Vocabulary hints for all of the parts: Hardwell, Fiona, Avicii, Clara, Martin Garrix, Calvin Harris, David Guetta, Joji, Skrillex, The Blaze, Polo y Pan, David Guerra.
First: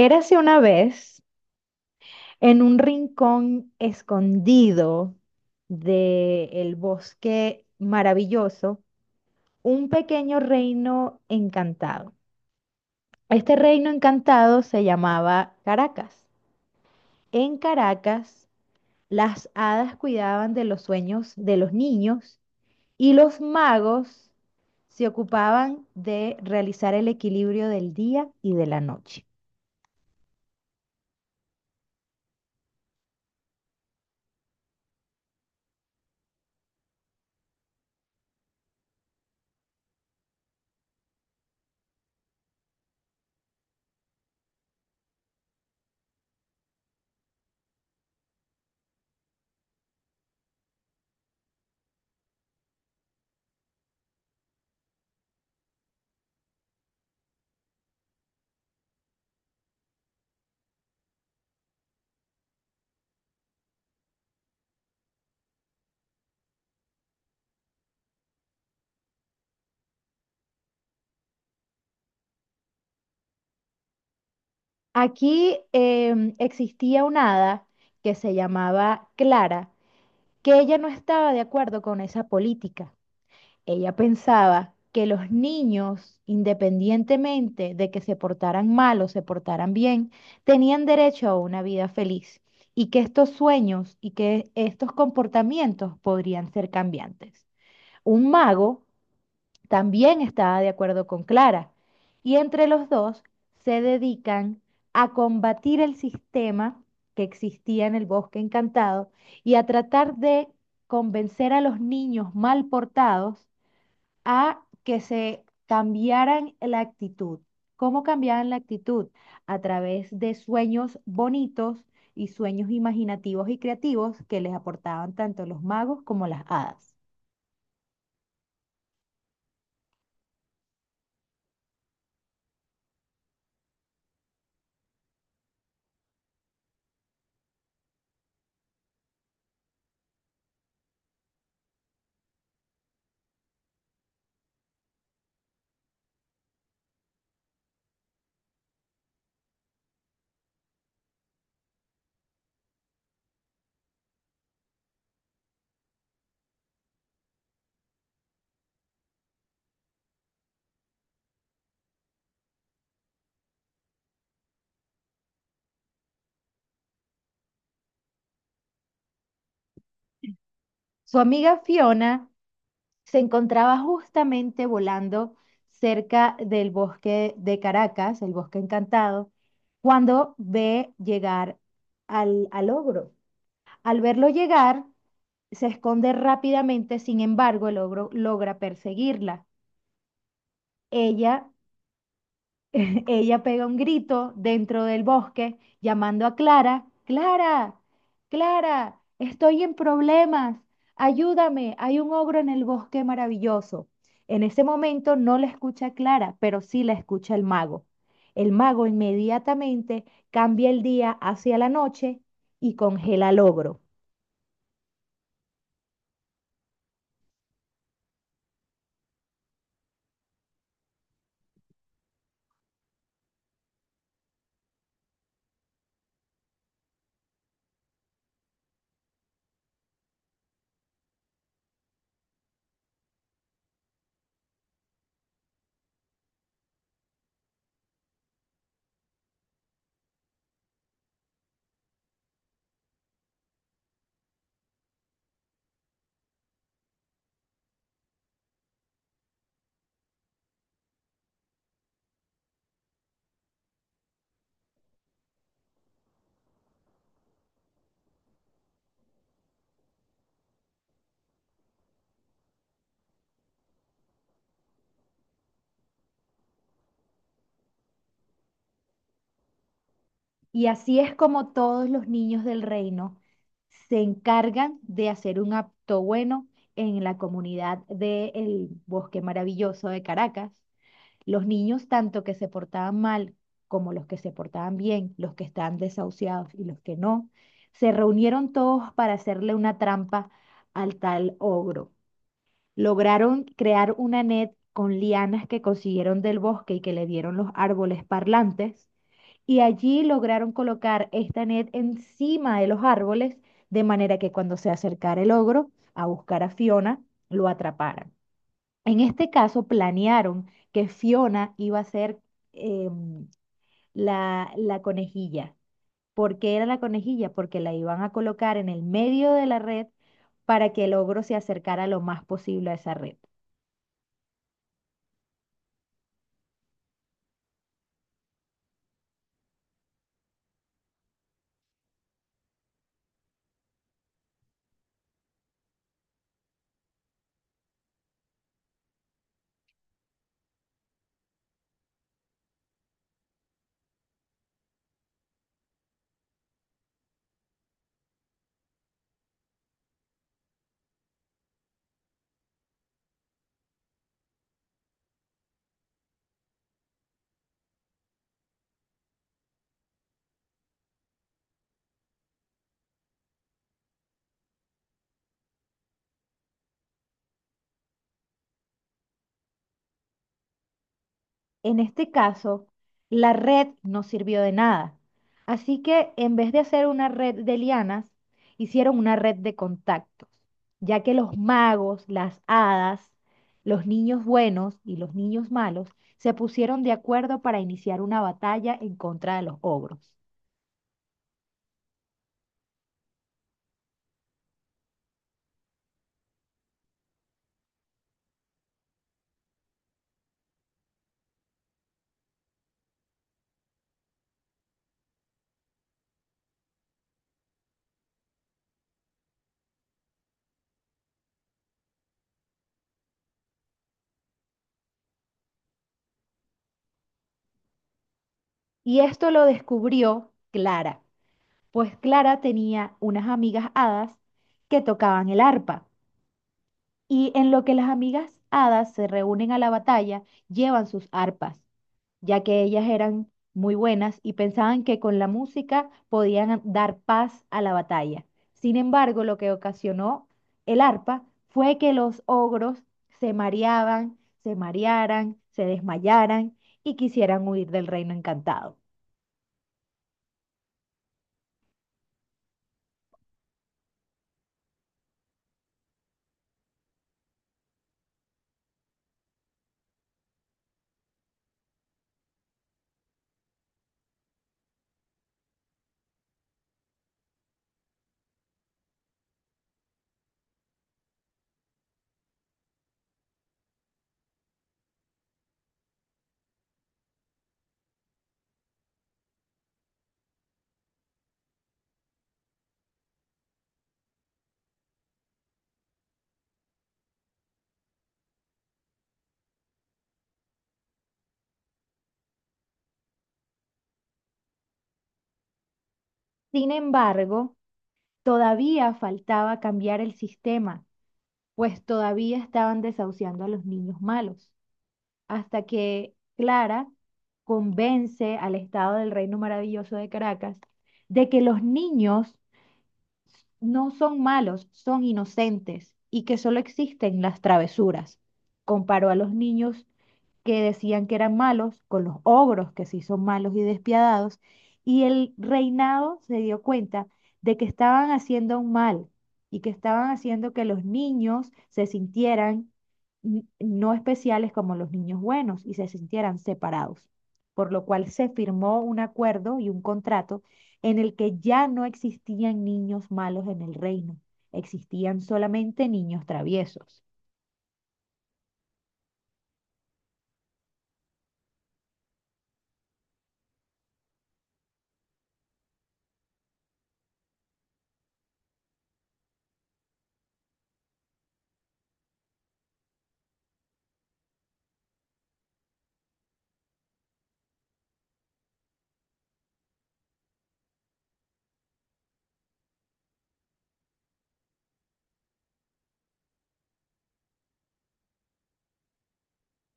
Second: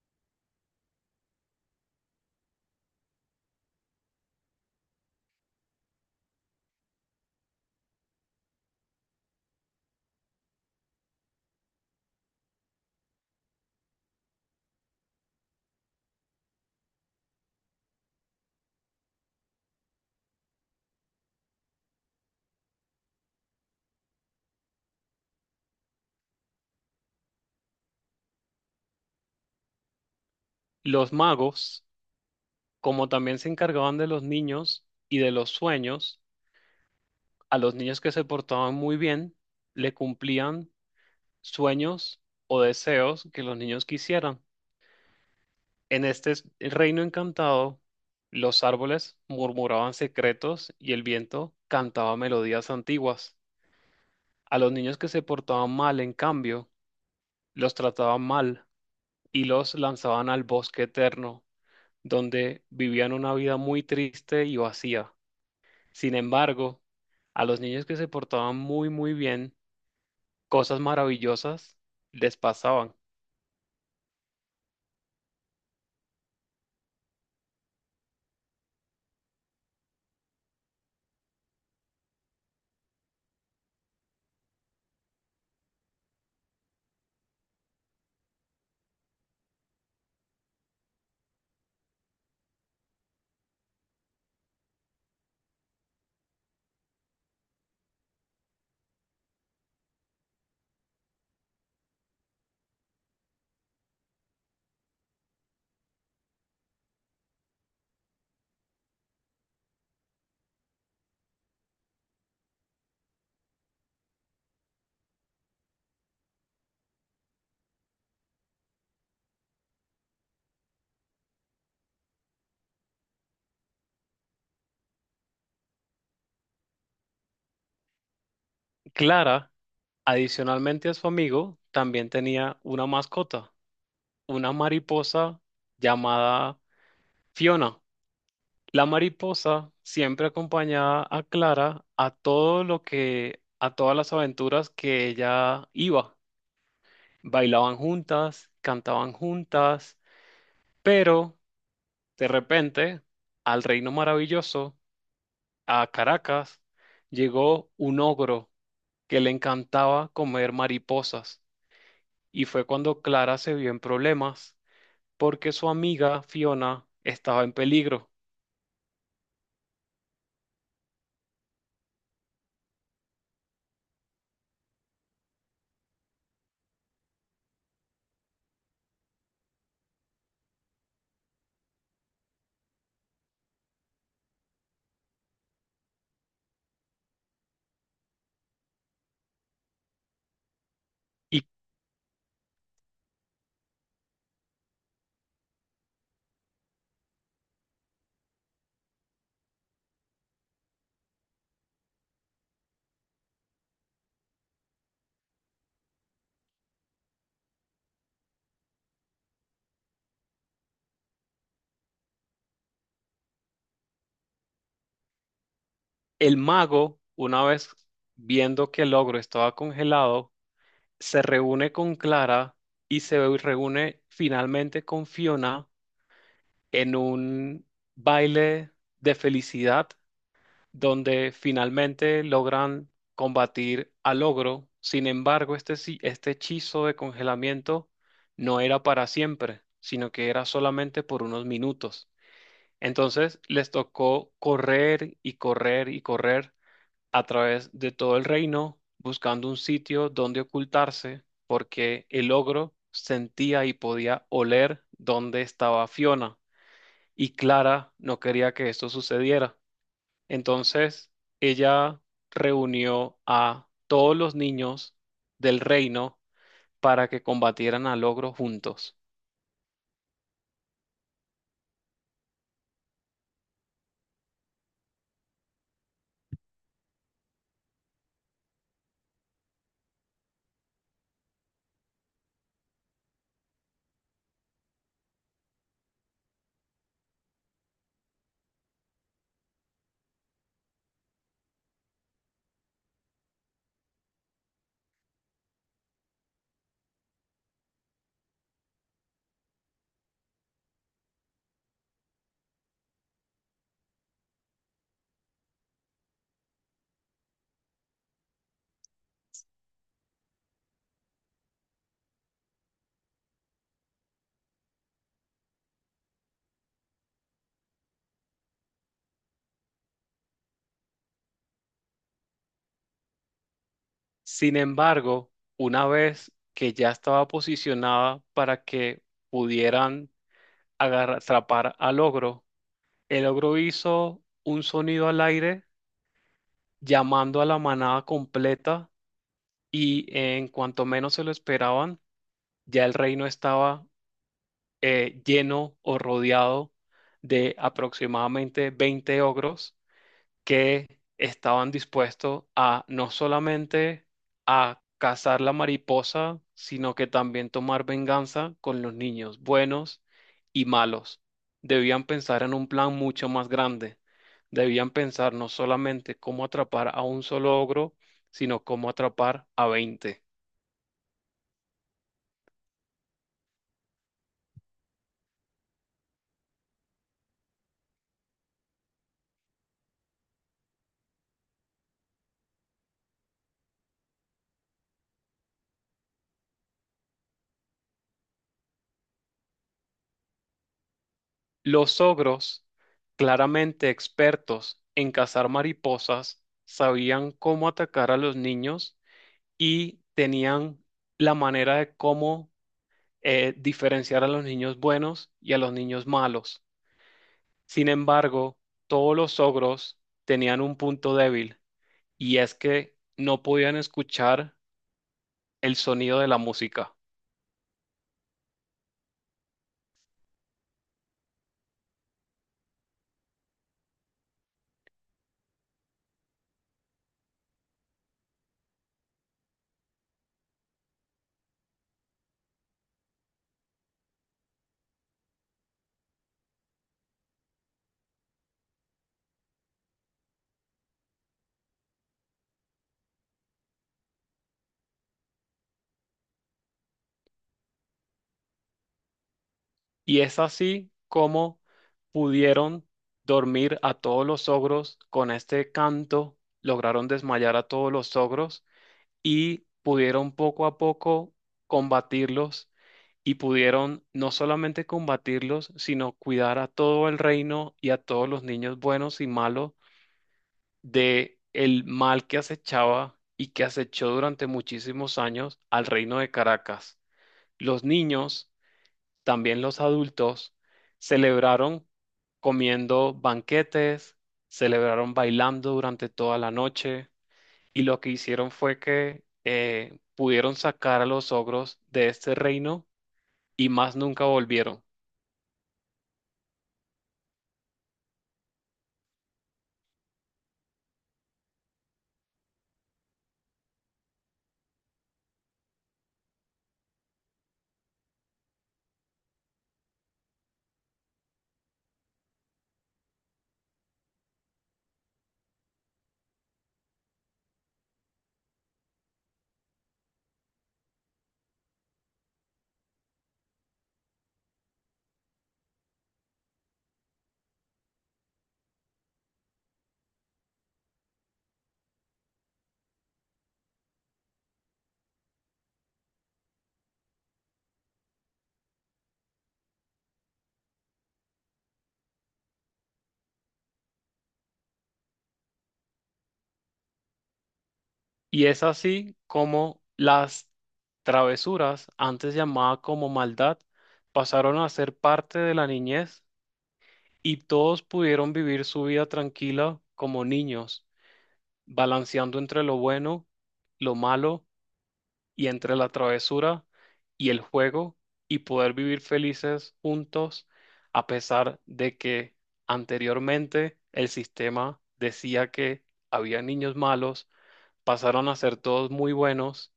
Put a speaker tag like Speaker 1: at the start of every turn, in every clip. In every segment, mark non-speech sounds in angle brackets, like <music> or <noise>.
Speaker 1: Érase una vez en un rincón escondido del bosque maravilloso un pequeño reino encantado. Este reino encantado se llamaba Caracas. En Caracas, las hadas cuidaban de los sueños de los niños y los magos se ocupaban de realizar el equilibrio del día y de la noche.
Speaker 2: Los magos, como también se encargaban de los niños y de los sueños, a los niños que se portaban muy bien, le cumplían sueños o deseos que los niños quisieran. En este reino encantado, los árboles murmuraban secretos y el viento cantaba melodías antiguas. A los niños que se portaban mal, en cambio, los trataban mal y los lanzaban al bosque eterno, donde vivían una vida muy triste y vacía. Sin embargo, a los niños que se portaban muy, muy bien, cosas maravillosas les pasaban.
Speaker 1: Aquí existía una hada que se llamaba Clara, que ella no estaba de acuerdo con esa política. Ella pensaba que los niños, independientemente de que se portaran mal o se portaran bien, tenían derecho a una vida feliz y que estos sueños y que estos comportamientos podrían ser cambiantes. Un mago también estaba de acuerdo con Clara, y entre los dos se dedican a combatir el sistema que existía en el Bosque Encantado y a tratar de convencer a los niños mal portados a que se cambiaran la actitud. ¿Cómo cambiaban la actitud? A través de sueños bonitos y sueños imaginativos y creativos que les aportaban tanto los magos como las hadas.
Speaker 2: Clara, adicionalmente a su amigo, también tenía una mascota, una mariposa llamada Fiona. La mariposa siempre acompañaba a Clara a a todas las aventuras que ella iba. Bailaban juntas, cantaban juntas, pero de repente, al reino maravilloso, a Caracas llegó un ogro que le encantaba comer mariposas, y fue cuando Clara se vio en problemas porque su amiga Fiona estaba en peligro.
Speaker 1: Su amiga Fiona se encontraba justamente volando cerca del bosque de Caracas, el bosque encantado, cuando ve llegar al ogro. Al verlo llegar, se esconde rápidamente. Sin embargo, el ogro logra perseguirla. Ella
Speaker 2: Y
Speaker 1: <laughs> ella pega un grito dentro del bosque, llamando a Clara: Clara, Clara, estoy en problemas, ayúdame, hay un ogro en el bosque maravilloso. En ese momento no la escucha Clara, pero sí la escucha el mago. El mago inmediatamente cambia el día hacia la noche y congela al ogro.
Speaker 2: el mago, una vez viendo que el ogro estaba congelado, se reúne con Clara y se reúne finalmente con Fiona en un baile de felicidad donde finalmente logran combatir al ogro. Sin embargo, este hechizo de congelamiento no era para siempre, sino que era solamente por unos minutos. Entonces les tocó correr y correr y correr a través de todo el reino, buscando un sitio donde ocultarse, porque el ogro sentía y podía oler dónde estaba Fiona, y Clara no quería que esto sucediera. Entonces, ella reunió a todos los niños del reino para que combatieran al ogro juntos.
Speaker 1: Y así es como todos los niños del reino se encargan de hacer un acto bueno en la comunidad del Bosque Maravilloso de Caracas. Los niños, tanto que se portaban mal como los que se portaban bien, los que están desahuciados y los que no, se reunieron todos para hacerle una trampa al tal ogro. Lograron crear una net con lianas que consiguieron del bosque y que le dieron los árboles parlantes, y allí lograron colocar esta net encima de los árboles, de manera que cuando se acercara el ogro a buscar a Fiona, lo atraparan. En este caso, planearon que Fiona iba a ser, em, la conejilla. ¿Por qué era la conejilla? Porque la iban a colocar en el medio de la red para que el ogro se acercara lo más posible a esa red.
Speaker 2: Sin embargo, una vez que ya estaba posicionada para que pudieran atrapar al ogro, el ogro hizo un sonido al aire llamando a la manada completa, y en cuanto menos se lo esperaban, ya el reino estaba lleno o rodeado de aproximadamente 20 ogros que estaban dispuestos a no solamente a cazar la mariposa, sino que también tomar venganza con los niños buenos y malos. Debían pensar en un plan mucho más grande. Debían pensar no solamente cómo atrapar a un solo ogro, sino cómo atrapar a 20.
Speaker 1: En este caso, la red no sirvió de nada. Así que en vez de hacer una red de lianas, hicieron una red de contactos, ya que los magos, las hadas, los niños buenos y los niños malos se pusieron de acuerdo para iniciar una batalla en contra de los ogros.
Speaker 2: Los ogros, claramente expertos en cazar mariposas, sabían cómo atacar a los niños, y tenían la manera de cómo diferenciar a los niños buenos y a los niños malos. Sin embargo, todos los ogros tenían un punto débil, y es que no podían escuchar el sonido de la música.
Speaker 1: Y esto lo descubrió Clara, pues Clara tenía unas amigas hadas que tocaban el arpa. Y en lo que las amigas hadas se reúnen a la batalla, llevan sus arpas, ya que ellas eran muy buenas y pensaban que con la música podían dar paz a la batalla. Sin embargo, lo que ocasionó el arpa fue que los ogros se mareaban, se marearan, se desmayaran y quisieran huir del reino encantado.
Speaker 2: Y es así como pudieron dormir a todos los ogros con este canto, lograron desmayar a todos los ogros y pudieron poco a poco combatirlos, y pudieron no solamente combatirlos, sino cuidar a todo el reino y a todos los niños buenos y malos de el mal que acechaba y que acechó durante muchísimos años al reino de Caracas. Los niños, también los adultos, celebraron comiendo banquetes, celebraron bailando durante toda la noche, y lo que hicieron fue que pudieron sacar a los ogros de este reino y más nunca volvieron.
Speaker 1: Sin embargo, todavía faltaba cambiar el sistema, pues todavía estaban desahuciando a los niños malos, hasta que Clara convence al Estado del Reino Maravilloso de Caracas de que los niños no son malos, son inocentes y que solo existen las travesuras. Comparó a los niños que decían que eran malos con los ogros, que sí son malos y despiadados, y el reinado se dio cuenta de que estaban haciendo un mal y que estaban haciendo que los niños se sintieran no especiales como los niños buenos y se sintieran separados, por lo cual se firmó un acuerdo y un contrato en el que ya no existían niños malos en el reino, existían solamente niños traviesos,
Speaker 2: Y es así como las travesuras, antes llamada como maldad, pasaron a ser parte de la niñez, y todos pudieron vivir su vida tranquila como niños balanceando entre lo bueno, lo malo y entre la travesura y el juego, y poder vivir felices juntos a pesar de que anteriormente el sistema decía que había niños malos, pasaron a ser todos muy buenos.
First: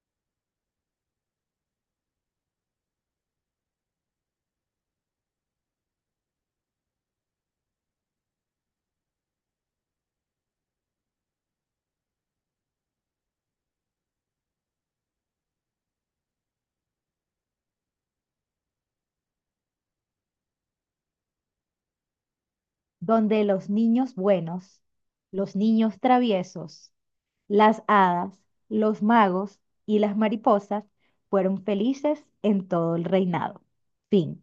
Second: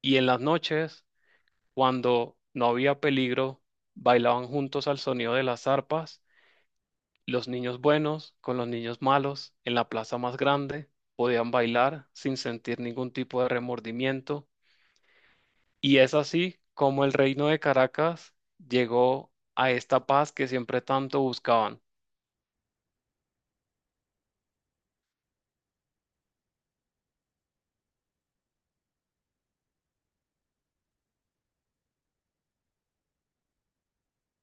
Speaker 2: Y en las noches, cuando no había peligro, bailaban juntos al sonido de las arpas los niños buenos con los niños malos en la plaza más grande, podían bailar sin sentir ningún tipo de remordimiento. Y es así como el reino de Caracas llegó a esta paz que siempre tanto buscaban.
Speaker 1: donde los niños buenos, los niños traviesos, las hadas, los magos y las mariposas fueron felices en todo el reinado. Fin.